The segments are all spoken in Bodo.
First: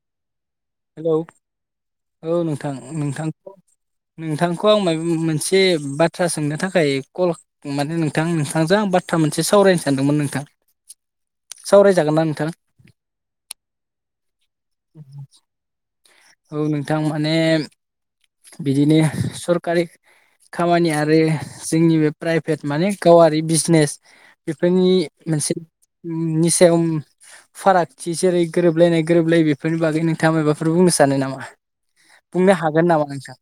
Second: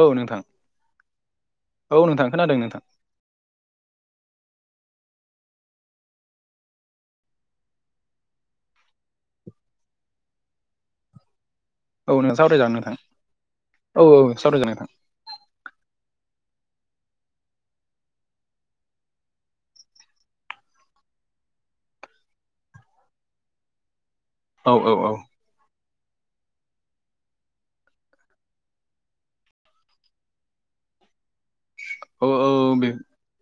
औ नोंथां हेलौ औ नोंथां नोंथां नोंथांखौ आं मायबा मोनसे बाथ्रा सोंनो थाखाय कल माने नोंथां नोंथांजों आ बा थ्रा‌ मोनसे सावरायनो सानदोंमोन नोंथां औ सावरायजागोन ना नों सावरायजानो नोंथां औ औ सावरायजानाय नोथां औ नोंथां माने बिदिनो सरकारि खामानि आरो जोंनि बे प्राइभेट माने गावारि बिजनेस औ बेफोरनि औ औ मोनसेनि सायाव फारागथि जेरै गोरोबलायनाय गोरोबलायै बेफोरनि बागै नोंथाङा मायबाफोर बुंनो सानो नामा औ औ बुंनो हागोन नामा नोंथां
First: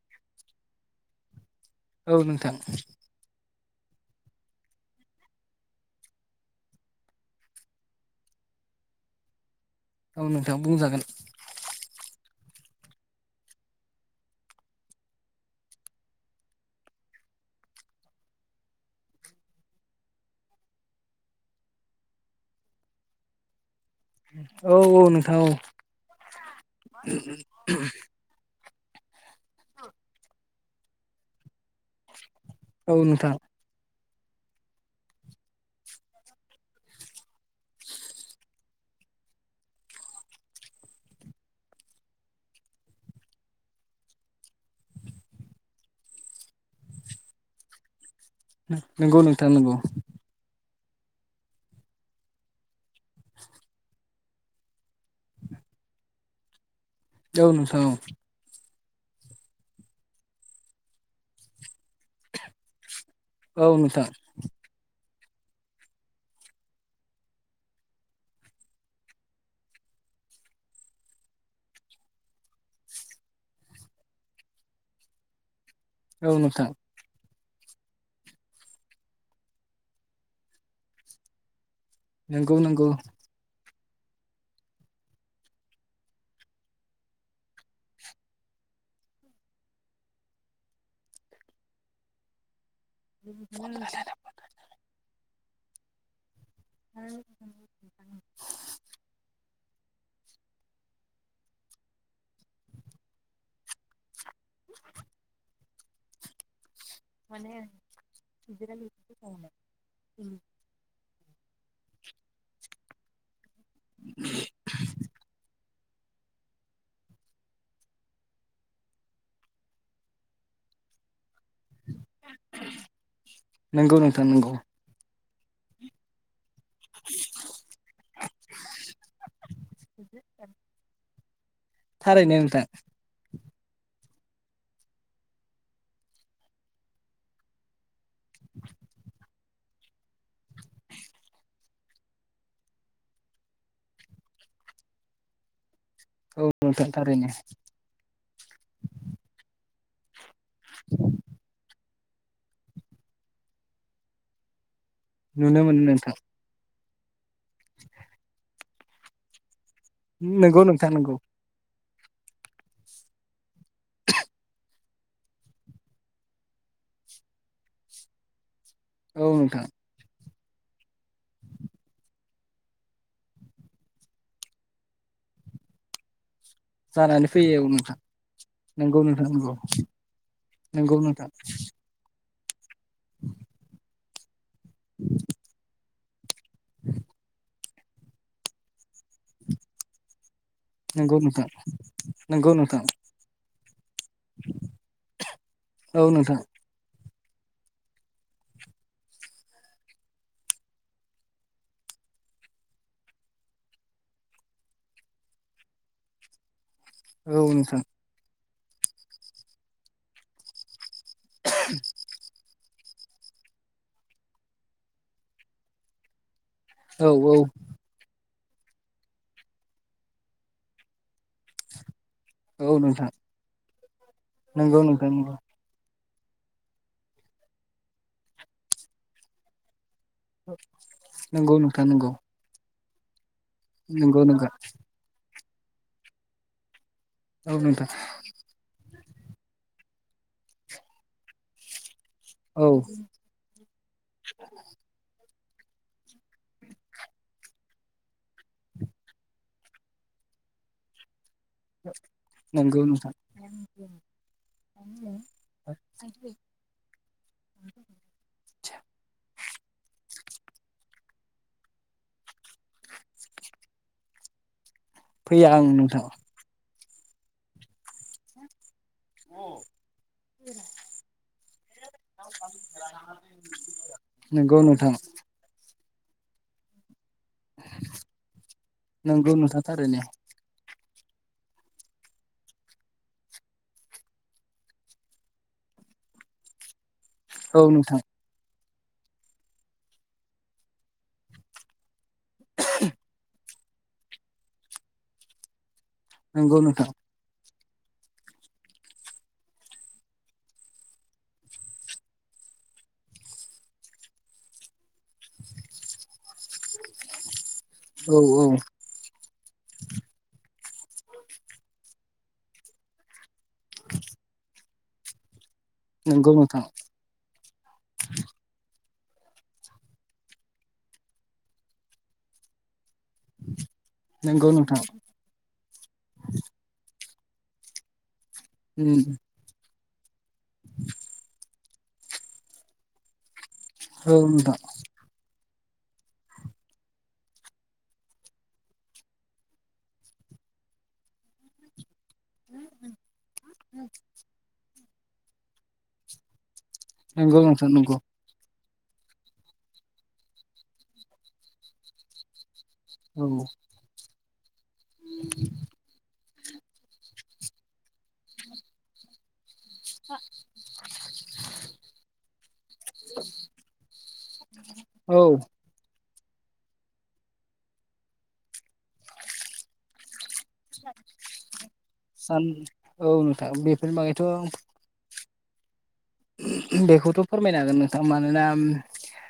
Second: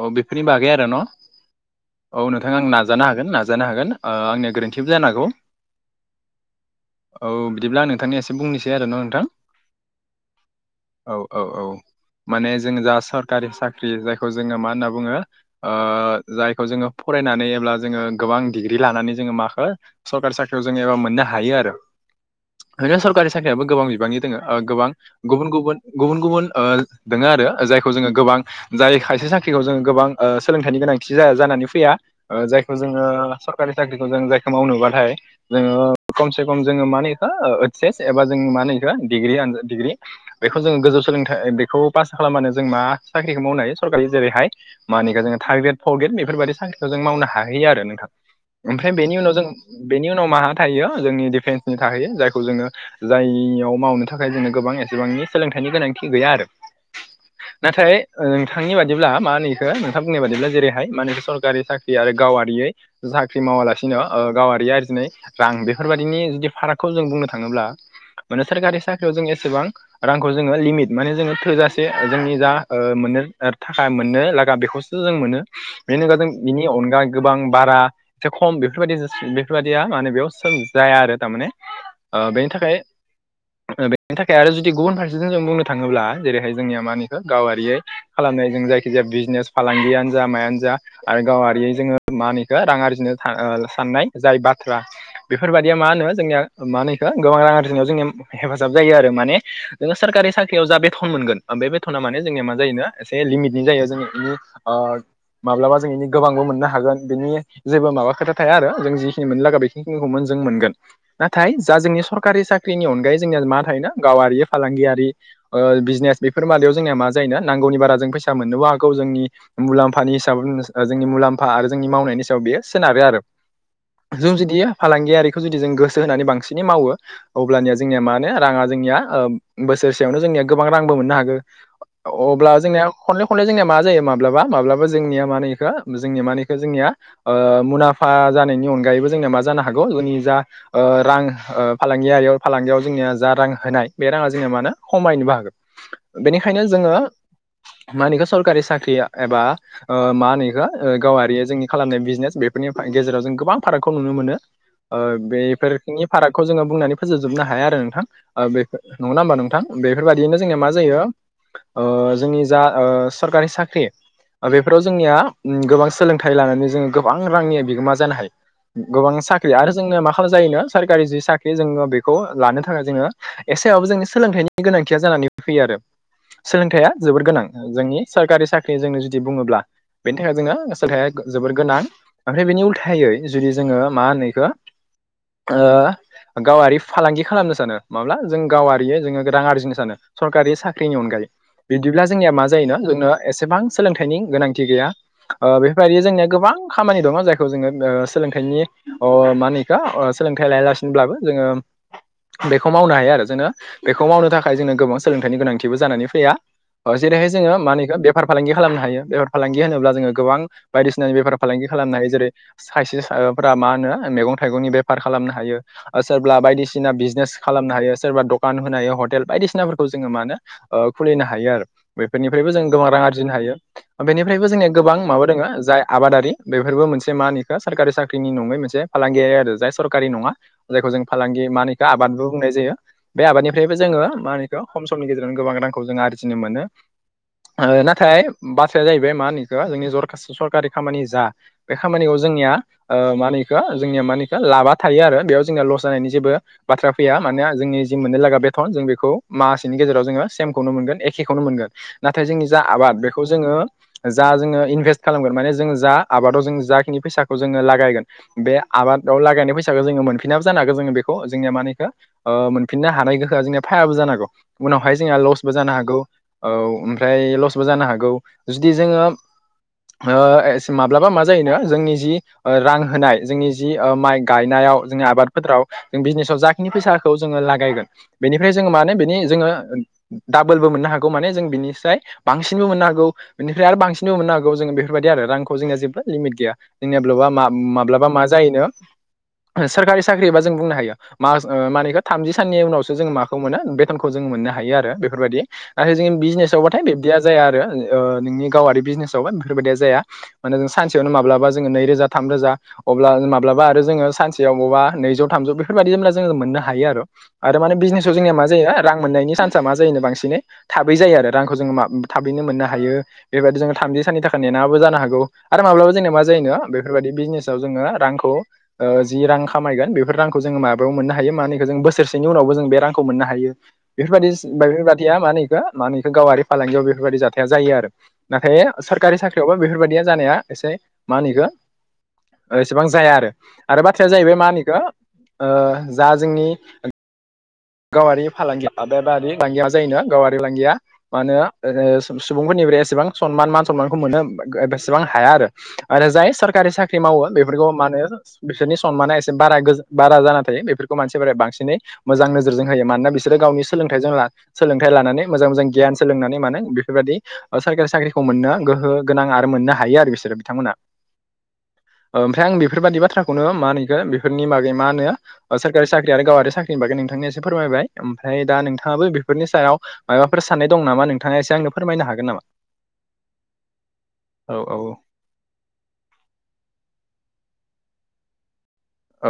औ बेफोरनि बागै आरो न' औ नोंथां आं नाजानो हागोन नाजानो हागोन आंनिया गोरोन्थिबो जानो हागौ औ बिदिब्ला आं नोंथांनियासे बुंनोसै आरो न' नोंथां औ नोंथां बुंजागोन औ औ औ माने जों जा सरकारि साख्रि जायखौ जोङो मा होनना बुङो ओ जायखौ जोङो फरायनानै एब्ला जोङो गोबां दिग्रि लानानै जोङो माखो सरकारि साख्रियाव जोङो एबा मोननो हायो आरो इदिनो सरकारि साख्रियाबो गोबां दङ औ गोबां औ नोंथां औ गुबुन गुबुन गुबुन दङ आरो जाय गोबां जाय खायसे साख्रिखौ जोङो गोबां ओ सोलोंथाइनि गोनांथि जानानै फैया जायखौ औ जोङो नोंथां सरकारि साख्रि जों जायखौ मावनोबाथाय जोङो खमसे खम जोङो मानि इखौ ओइ सस एबा जों मा होनो इखौ डिग्रि आनजाद डिग्रि बेखौ जोङो गोजौ सोलोंथाइ बेखौ पास खालामबानो जों मा साख्रिखौ मावनो हायो सरकारि जेरैहाय मानि जोङो थार ग्रेड फर्थ ग्रेद बेफोरबायदि साख्रिखौ जों मावनो हायो आरो नोंथां ओमफ्राय बेनि नंगौ उनाव जों नोंथां नंगौ बेनि उनाव मा थायो जोंनि डिफेन्सनि थाखाय जायखौ जोङो जाययाव मावनो थाखाय जोङो गोबां एसेबांनि सोलोंथाइ गोनां गैया आरो औ नोंथां नाथाय औ ओं नोंथांनि बादिब्ला मा होनो इखौ नोंथां बुंनाय बादिब्ला जेरैहाय माखो सरकारि साख्रि आरो गावारियै साख्रि औ मावालासिनो नोंथां गावारि आरजिनाय रां बेफोरबायदिनि जुदि फारागखौ जों बुंनो थाङोब्ला माने सोरखारि साख्रियाव जों एसेबां रांखौ जोङो लिमिट माने जोङो थोजासे जोंनि जा मोननो थाखाया मोननो लागा बेखौसो जों मोनो। बेनो अनगा औ जों बिनि नोंथां अनगा गोबां बारा एसे खम बेफोर बायदि बेफोर बायदिया माने बेयाव जाया आरो थार माने। ओ बेनि नंगौ थाखाय नंगौ बेनि थाखाय आरो जुदि गुबुन फारसेथि जों बुंनो थाङोब्ला जेरैहाय जोंनिया मा होनो इखौ गावारियै खालामनाय जों जायखि जाया बिजनेस फालांगियानो जा मायानो जा आरो गावारि जोङो मा होनो इखौ रां आरजिनो साननाय जाय बाथ्रा बेफोरबायदिया मा होनो जोंनिया मा होनो इखो गोबां रां आरजिनायाव जोंङो हेफाजाब जायो आरो माने जोङो सोरखारि साख्रियाव जा बेथन मोनगोन बेथना माने जोंनिया मा जायो एसे लिमिटनि जायो जों माब्लाबा जों एनि गोबांबो मोननो हागोन बिनि जेबो माबा खोथा थाया आरो जों जिखिनि मोननो लागा बेखिनिखिनिखौ जों मोनगोन। नाथाय जा जोंनि सरकारि साख्रिनि अनगायै जोंनिया मा थायोना गावारि फालांगियारि बिज बेफोर बायदियाव जोंनिया मा जायो नांगौनि बारा जों फैसा मोननोबो हागौ जोंनि मुलाम्फानि हिसाबै जोंनि मुलाम्फा आरो जोंनि मावनायनि सायाव बेयो सोनारो आरो। नंगौ नोंथां जों नंगौ जुदि फालांगि जुदि जों गोसो होनानै बांसिनै मावो अब्लानिया जोंनिया मा होना रांआ जोंनि बोसोरसेयावनो जोंनिया गोबां मोनो हागौ थारैनो अब्ला नोंथां जोंनिया खनले खनले जोंनिया मा जायो माब्लाबा माब्लाबा जोंनिया मा होनो जोंनि माने जोंनिया ओ मुलामफा जानायनि अनगायैबो जोंना मा जानो हा हागौ जोंनि जा ओ रां फालांगियारि फालांगियाव जोंनिया जा रां होनाय बे राङा जोंनिया मा खमायनोबो हागौ। औ बेनिखायनो नोंथां जोङो थारैनो मा होनो इखौ सरकारि साख्रिया एबा ओ मा होनो। गावारि जोंनि खालामनाय बिजनेस बेफोरनि गेजेराव जों गोबां फारागखौ नुनो मोनो। ओ नुनो मोनो बेफोरनि नोंथां फारागखौ जोङो बुंनानै फोजोबजोबनो हाया आरो नोंथां बे नङा होमबा नोंथां। बेफोरबादियैनो जोंनिया नंगौ मा नोंथां जायो नंगौ ओ जोंनि जा सरकारि साख्रि बेफोराव जोंनिया गोबां सोलोंथाइ लानानै जोङो गोबां रांनि बिगोमा जानो हायो। गोबां औ साख्रि नोंथां आरो जोंनो मा जायोनो सरकारि जि साख्रि जोङो बेखौ लानो थाखाय जोङो एसेबाबो जोंनि सोलोंथाइनि गोनांथिया जानानै फैयो आरो सोलोंथाइया जोबोर जानानै गोनां फैयो औ नोंथां जोंनि सरकारि साख्रि नंगौ जोंनो जुदि नोंथां नंगौ बुङोब्ला बेनि थाखाय जोंनो नंगौ सोलोंथाया नोंथां जोबोर गोनां। ओमफ्राय बेनि उल्थायै जुदि जोङो मा होनो बेखौ ओ गावारि फालांगि खालामनो सानो माब्ला जों गावारि जोङो रां आरजिनो सानो। सरकारि साख्रिनि नंगौ अनगायै। नोंथां बिदिब्ला जोंनिया मा नंगौ जायोना नोंथां जोंनो एसेबां सोलोंथाइनि गोनांथि गैया बेफोरबायदि औ जोंनिया नोंथां गोबां। खामानि दंङ। जायखौ जोंङो ओ सोलोंथाइनि ओ मानिखा ओ सोलोंथाइ लाया जाासिनोब्लाबो जोंङो बेखौ मावनो हायो आरो जोङो बेखौ मावनो थाखाय जोंनो गोबां सोलोंथाइनि गोनांथिबो जानानै फैया। जेरैहाय औ जोंङो नोंथां मानिका बेफार फालांगि खालामनो हायो बेफार फालांगि होनोब्ला जोंङो गोबां बायदिसिनानि बेफार फालांगि खालामनो हायो। जेरै साइसे साफ्रा मा होनो मैगं-थाइगंनि बेफार खालामनो हायो ओ सोरबा बायदि सिना औ औ बिजनेस खालामनो हायो सोरबा दखान होनायाव होटेल बायदिसिनाफोर खौ जोङो मानो ओ खुलिनो हायो आरो बेफोरनिफ्रायबो जों औ गोबां रां नोंथां आरजिनो हायो। बेनिफ्रायबो जोंनिया नंगौ गोबां नोंथां माबा दंङ जाय आबादारि बेफोरबो मोनसे मानिखा सोरकारि साख्रिनि नङै मोनसे फालांगियारि आरो जाय सर खारि नङा जायखौ जों फालांगि नंगौ नंगौ नोंथां मानिखा नंगौ आबादबो बुंनाय जायो। बे आबादनिफ्रायबो जोङो नंगौ मा होनो नोंथां नि गेजेर गोबां रांखौ जों आरजिनो मोनो औ नोंथां नाथाय बाथ्राया जा बे मानिखौ जोंनि जर'खासि सरकारि खामानि जा बे खामानिखौ जोंनिया औ ओ मानिखौ जोंनिया मानिखौ लाबा थायो आरो बेयाव जोंना लस जानायनि जेबो बाथ्रा फैया मानोना जोंनि जि मोननो लागा बेथन जों बेखौ मासेनि गेजेराव जोंङो सेमखौनो मोनगोन ए खेखौनो मोनगोन नाथाय जोंनि जा नंगौ आबाद नोंथां बेखौ जोङो जा जोङो इनभेस्ट खालामगोन माने जोङो जा आबादाव जों जाखिनि फैसाखौ जोङो लागायगोन बे आबादाव लागायनाय फैसा खौ जोङो मोनफिनाबो जानो हागौ जोङो बेखौ जोंनिया मानिखौ ओ मोनफिनो हानाय गोहोआ जोंनिया फायाबो जानो हागौ उनावहाय जोंहा फैया लसबो आं जानो हागौ नोंथां औ ओमफ्राय लसबो जानो हागौ जुदि जोङो ओ माब्लाबा मा जायो नो जोंनि जि ओ रां होनाय जोंनि जि माइ ओ नंगौ गायनायाव नोंथां जोंनि आबाद फोथाराव जों बिजनेस आव जाखिनि फैसाखौ जोङो लागायगोन बेनिफ्राय जोङो माने बेनि नंगौ जोङो नोंथां थारैनो दाबो फोरबो मोननो हागौ माने जों बिनिफ्राय बांसिनबो मोननो हागौ बिनिफ्राय आरो बांसिनबो मोननो हागौ जों बेफोरबायदि आरो रांखौ जोंनिया जेबो लिमिट गैया जोंनिया माब्लाबा मा औ नोंथां माब्लाबा मा जायो नो सोरखारि साख्रिबा जों बुंनो हायो मास ओ मानिखौ थामजि साननि उनावसो जोङो माखौ मोनो बेथनखौ जों मोननो हायो आरो बेफोरबायदि आरो जोंनि बिजनेस नंगौ आवबाथाय नोंथां बिब्दिया जाया आरो ओ नोंनि गावारि बिजनेस आवबा बेफोरबायदिया जाया माने जों सानसेयावनो माब्लाबा जोङो नैरोजा थामरोजा अब्ला माब्लाबा आरो जोङो सानसेयाव बावबा नैजौ थामजौ बेफोरबायदि होब्ला जोङो मोननो हायो आरो आरो माने बिजनेस आव औ जोंनिया औ मा जायो आ मोननायनि सान्स आ मा जायो नो बांसिनै थाबै जायो आरो रांखौ जों माफ थाबैनो मोननो हायो बे बादि जोंनो थामजि साननि थाखाय नेनांयाबो जानो हागौ आरो माब्लाबा जोंनिया मा नंगौ जायोनो नोंथां बेफोरबायदि बिजनेस आव जोङो रांखौ ओ जि रां खामायगोन बेफोर रांखौ जोङो माबायाव मोननो हायो मानिखौ जों बोसोरसेनि उनावबो जों बे रां खौ मोननो हायो बेफोरबादिस नंगौ नोंथां बेफोरबादिया मा होनो बेखौ मा होनो बेखौ गावआरि फालांगि बेफोरबायदि जाथाया जायो आरो नाथाय उम सोरखारि साख्रियावबो बेफोरबायदिया जानाया एसे मा होनो बेखौ ओ एसेबां जाया आरो आरो बाथ्राया औ जाहैबाय मा नोंथां होनो बेखौ ओ जा जोंनि गावआरि फालांगिया आबादारि फालांगिया मा जायो नो गाव आरि फालांगिया मा होनो ओ सुबुंफोरनिफ्राय एसेबां सनमान मान सनमानखौ मोननो ओ ओ बेसेबां हाया आरो जाय स सोरखारि साख्रि मावो नंगौ बेफोरखौ नोंथां नंगौ मानो बिसोरनि सनमाना एसे गोज बारा जाना थायो बेफोरखौ मानसिफोरा बांसिनै मोजां नोजोर होयो मानोना औ बिसोरो गावनि सोलोंथाइजों ला सोलोंथाइ लानानै मोजां मोजां गियान सोलोंनानै माने बेफोरबादि सरकारि साख्रिखौ मोननो गोहो गोनां आरो मोननो हायो आरो बिसोरो बिथांमोना ओमफ्राय आं बेफोरबादि बाथ्राखौनो मा होनो बेखौ बेफोरनि बागै मा होनो औ सोरकारि साख्रि आरो गावआारि साख्रिनि बागै नोंथांनो एसे फोरमायबाय ओमफ्राय दा नोंथाङाबो बेफोरनि सायाव माबा फोर साननाय दं नामा नोंथाङा एसे आंनो फोरमायनो हागोन नामा? सान औ नोंथां बेफोरनि बागैथ' औ औ बेखौथ' फोरमायनो हागोन नोंथां मानोना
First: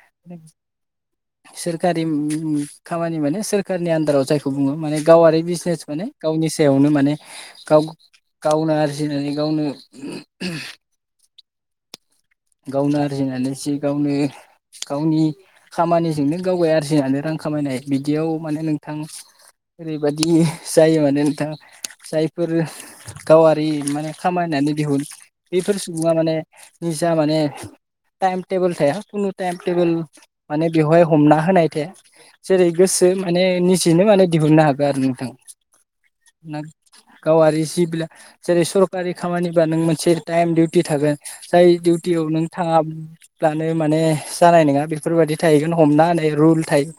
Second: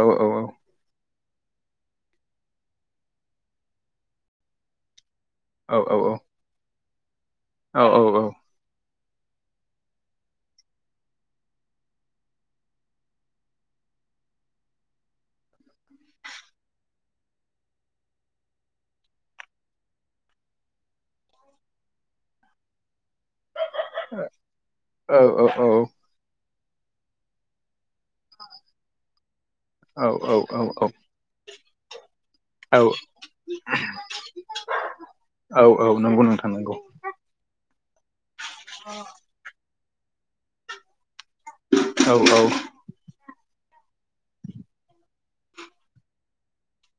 औ औ औ सोरखारि खामानि माने सोरखारनि आन्दाराव जायखौ बुङो माने गावारि औ बिजनेस माने गावनि सायावनो माने औ गाव औ गावनो आरो फुजिनानै गावनो गावनो आरजिनानै जि गावनो गावनि खामानिजोंनो गाव आरजिनानै रां खामायनाय बिदियाव माने नोंथां ओरैबायदि जायो माने नोंथाङा जायफोर गावारि माने खामायनानै दिहुन औ औ बेफोर सुबुङा माने जा माने टाइम टेबोल थाया खुनु टाइम टेबोल माने बेवहाय हमना होनाय थाया जेरै गोसो माने निजेनो माने दिहुननो हागोन आरो नोंथां औ औ नंगौ नों ना थांनांगौ गावारि सिबिलाइ जेरै सरकारि खामानिबा नों मोनसे टाइम दिउटि थागोन जाय औ दिउटियाव नों थाङा- ब्लानो माने जानाय नङा बेफोर बायदि थाहैगोन हमना होननाय रुल थायो।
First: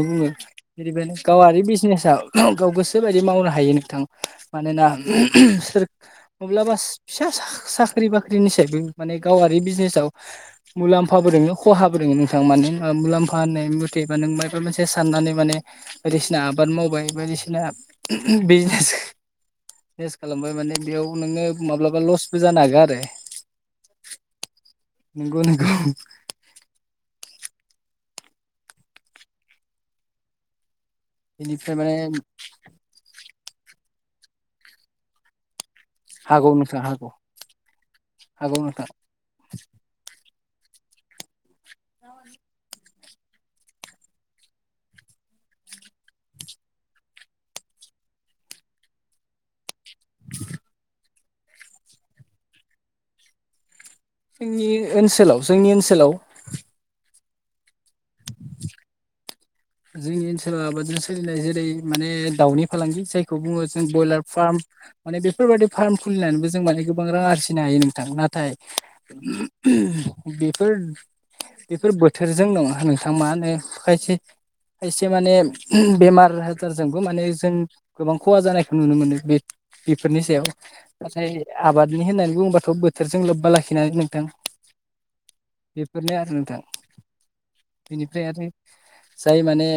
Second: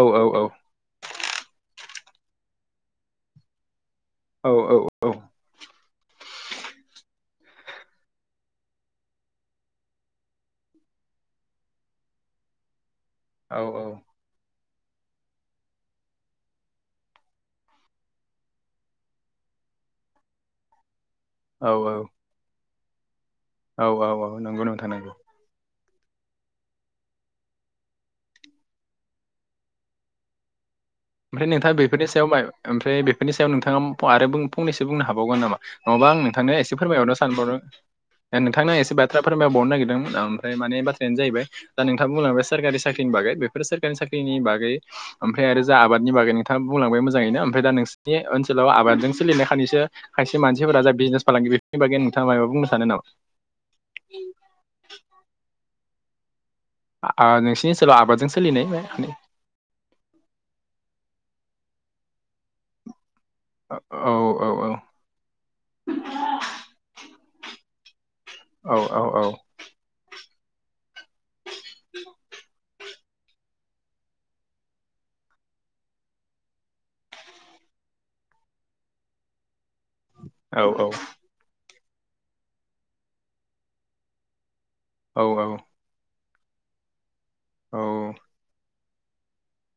औ बुङो औ औ बिनिखायनो गावारि बिजनेस गाव गोसोबायदि मावनो हायो नोंथां औ औ मानोना सोर माब्लाबा फिसा साख्रि बाख्रिनिसबो माने गावारि बिजनेसाव मुलाम्फाबो दंङो खहाबोदङो नोंथां मान मुलाम्फा होननाय मथेबा नों म माबा मोनसे साननानै माने बायदिसिना आबाद मावबाय बायदिसिना बिजनेस लस खालामबाय माने बेयाव नोङो औ माब्लाबा लसबो जानो हागोन आरो औ औ औ नंगौ नंगौ नंगौ ओमफ्राय बेनिफ्राय नोंथाङा माने बेफोरनि सायाव ओमफ्राय बेफोरनि सायाव नोंथाङा आरो फंनैसो बुंनो हाबावगोन नामा नङाबा आं हागौ नोंथांनो एसे नोंथां हागौ फोरमायरनो सानबावदों दे हागौ नोंथांनो नोंथां एसे बाथ्रा फोरमायबावरनो नागिरदोंमोन आं ओमफ्राय मे बाथ्रानो जाहैबाय दा नोंथांङा बुंलांबाय सोरकारि साख्रिनि बागै बेफोरो सोरकारि साख्रिनि बागै ओमफ्राय आरो जा आबादनि बागै नोंथाङा बुंलांबाय मोजाङैनो ओमफ्राय दा नोंसिनि ओनसोलाव आबादजों सोलिनायखानैसो खायसे मानसि राजा बिजिनेस फालांगि बेफोरनि बागै नोंथाङा माबा बुंनो सानो नामा जोंनि ओनसोलाव जोंनि ओनसोलाव नोंसिनि सोरब आबाद [unintelligible] जोंनि ओनसोलाव आबादजों सोलिनाय जेरै माने दाउनि फालांगि जाय खौ बुङो औ जों औ ब्रयलार औ फार्म औ माने बेफोरबाददि फार्म खुलिनानैबो जों माने गोबां रां आरजि फिनो हायो नोंथां नाथाय औ औ बेफोर बेफोर बोथोरजों दङा नोंथां मा होनो खायसे खायसे माने बेमार आजारजोंबो माने जों गोबां खहा जानायखौ नुनो मोनो बे बेफोरनि सायाव औ नाथाय आबाद बिनो होननानै बुङोबाथ' बोथोरजों लोब्बा लाखिनानै नोंथां औ औ बेफोरनो आरो न दा बिनिफ्राय आरो जाय माने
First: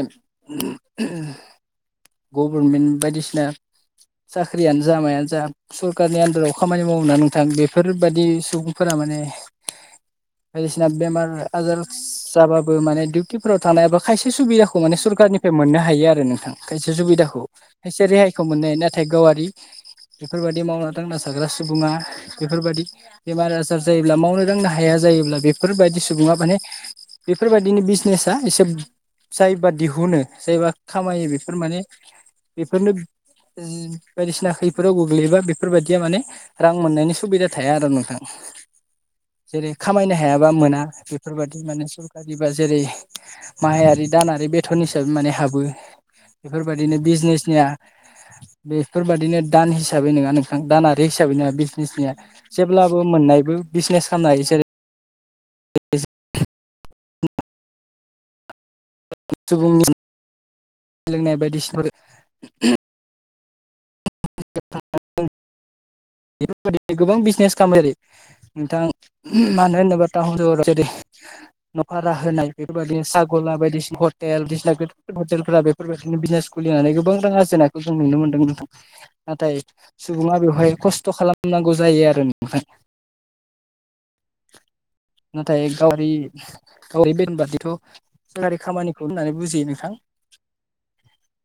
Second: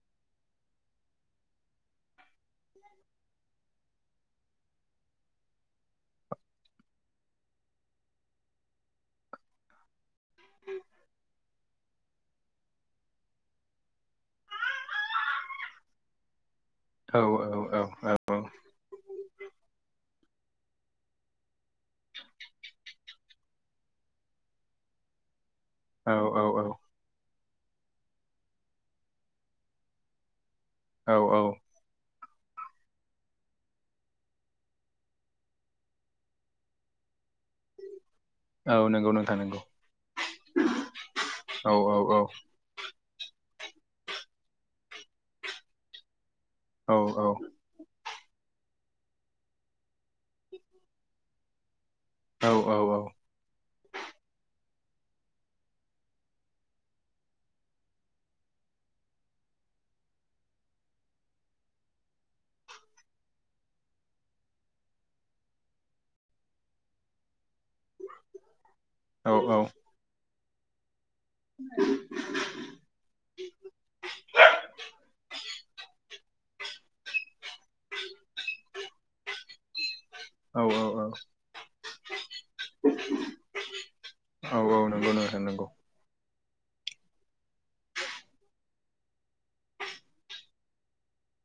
गभर्मेन्ट बायदिसिना साख्रियानो जाामायानो जा सरखारारनि आन्दाराव खामानि मावा नोंथां बेफोरबादि सुबुंफोरा मानि बायदिसिना बेमार आर जाबा बो माने डिउटिफोराव थानायाबा खायसे सुबिदाखौ माने सरखारनिफ्राय मोननो हायो आरो नोंथां खायसे सुबिदाखौ औ खायसे औ औ रेहायखौ मोननो हायो नाथाय गावारि बेफोरबायदि मावना दांना जाग्रा सुबुङा बेफोरबायादि बेमार आजार जायोब्ला मावनो दांनो हाया जायोब्ला बे बेफोरबायदि औ सुबुङा माने औ बेफोरबायदिनि बिजनेसा एसे जायबा दिहुनो जायबा औ खामायो औ बेफोर माने बेफोरनो बायदिसिना खैफदाव गोग्लैयोबा बेफोरबायदिया माने रां मोननायनि सुबिदा थाया आरो नोंथाङा औ नंगौ नोंथां नंगौ जेरै खामायनो हायाबा मोना बेफोरबायादि औ माने औ औ सरकारि बा जेरै माहायारि दानारि बेथन हिसाबै माने हाबो औ बेफोरबायदिनो औ बिजनेसनिया बेफोरबादिनो दान हिसाबै नोङा नोंथां दानारि हिसाबै नोङा बे औ औ जेब्लाबो मोननायबो बिजनेस खालामनो हायो जेरै बे [unintelligible] सुबुंनि [unintelligible] लोंनाय बायदिसफोर [unintelligible] बेफोरबायदि गोबां बिजनेस खालामो नोंथां औ मानो होनोबा टाउन सहर जेरै न' भारा होनाय बेफोरबायदि सागला बायदिसिना हटेल बिदिसिना गोगोम गोजोर हटेलफोरा बेफोरबायदि बिजनेस खुलिनानै गोबां रां आरजेननायखौ जों नुनो मोनदों नोंथां नाथाय सुबुङा औ बेवहाय खस्थ' खस्थ' खालामनांगौ जायो आरो नोंथां औ- औ। नंगौ नोंथां नाथाय नंगौ गावदि औ बेबादिथ' सोरखारि खामानिखौ होननानै बुजियो नोंथां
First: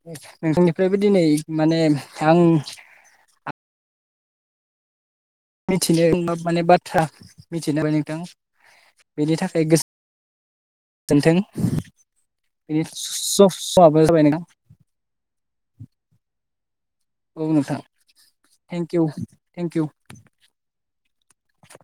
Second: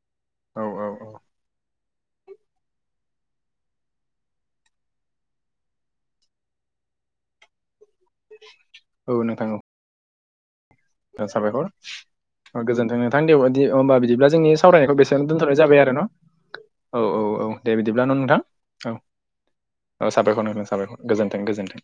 [unintelligible] औ औ नोंथांनिफ्रायबो औ दिनै माने आं मिथिनो गोनां माने बाथ्रा मिथिबाय नोंथां औ बेनि नोंथां औ थाखाय गोसो साबायखर। औ बेनि गोजोन्थों नोंथां दे। दि समाबो जाबाय बिदिब्ला नोंथां जोंनि सावरायनायखौ बेसेआवनो दोनथ'नाय जाबाय आरो न'। औ- औ- औ दे बिदिब्ला न' नोंथां थेंक इउ थेंक इउ साबायखर नोंथां। साबायखर। गोजोन्थों- गोजोनथों।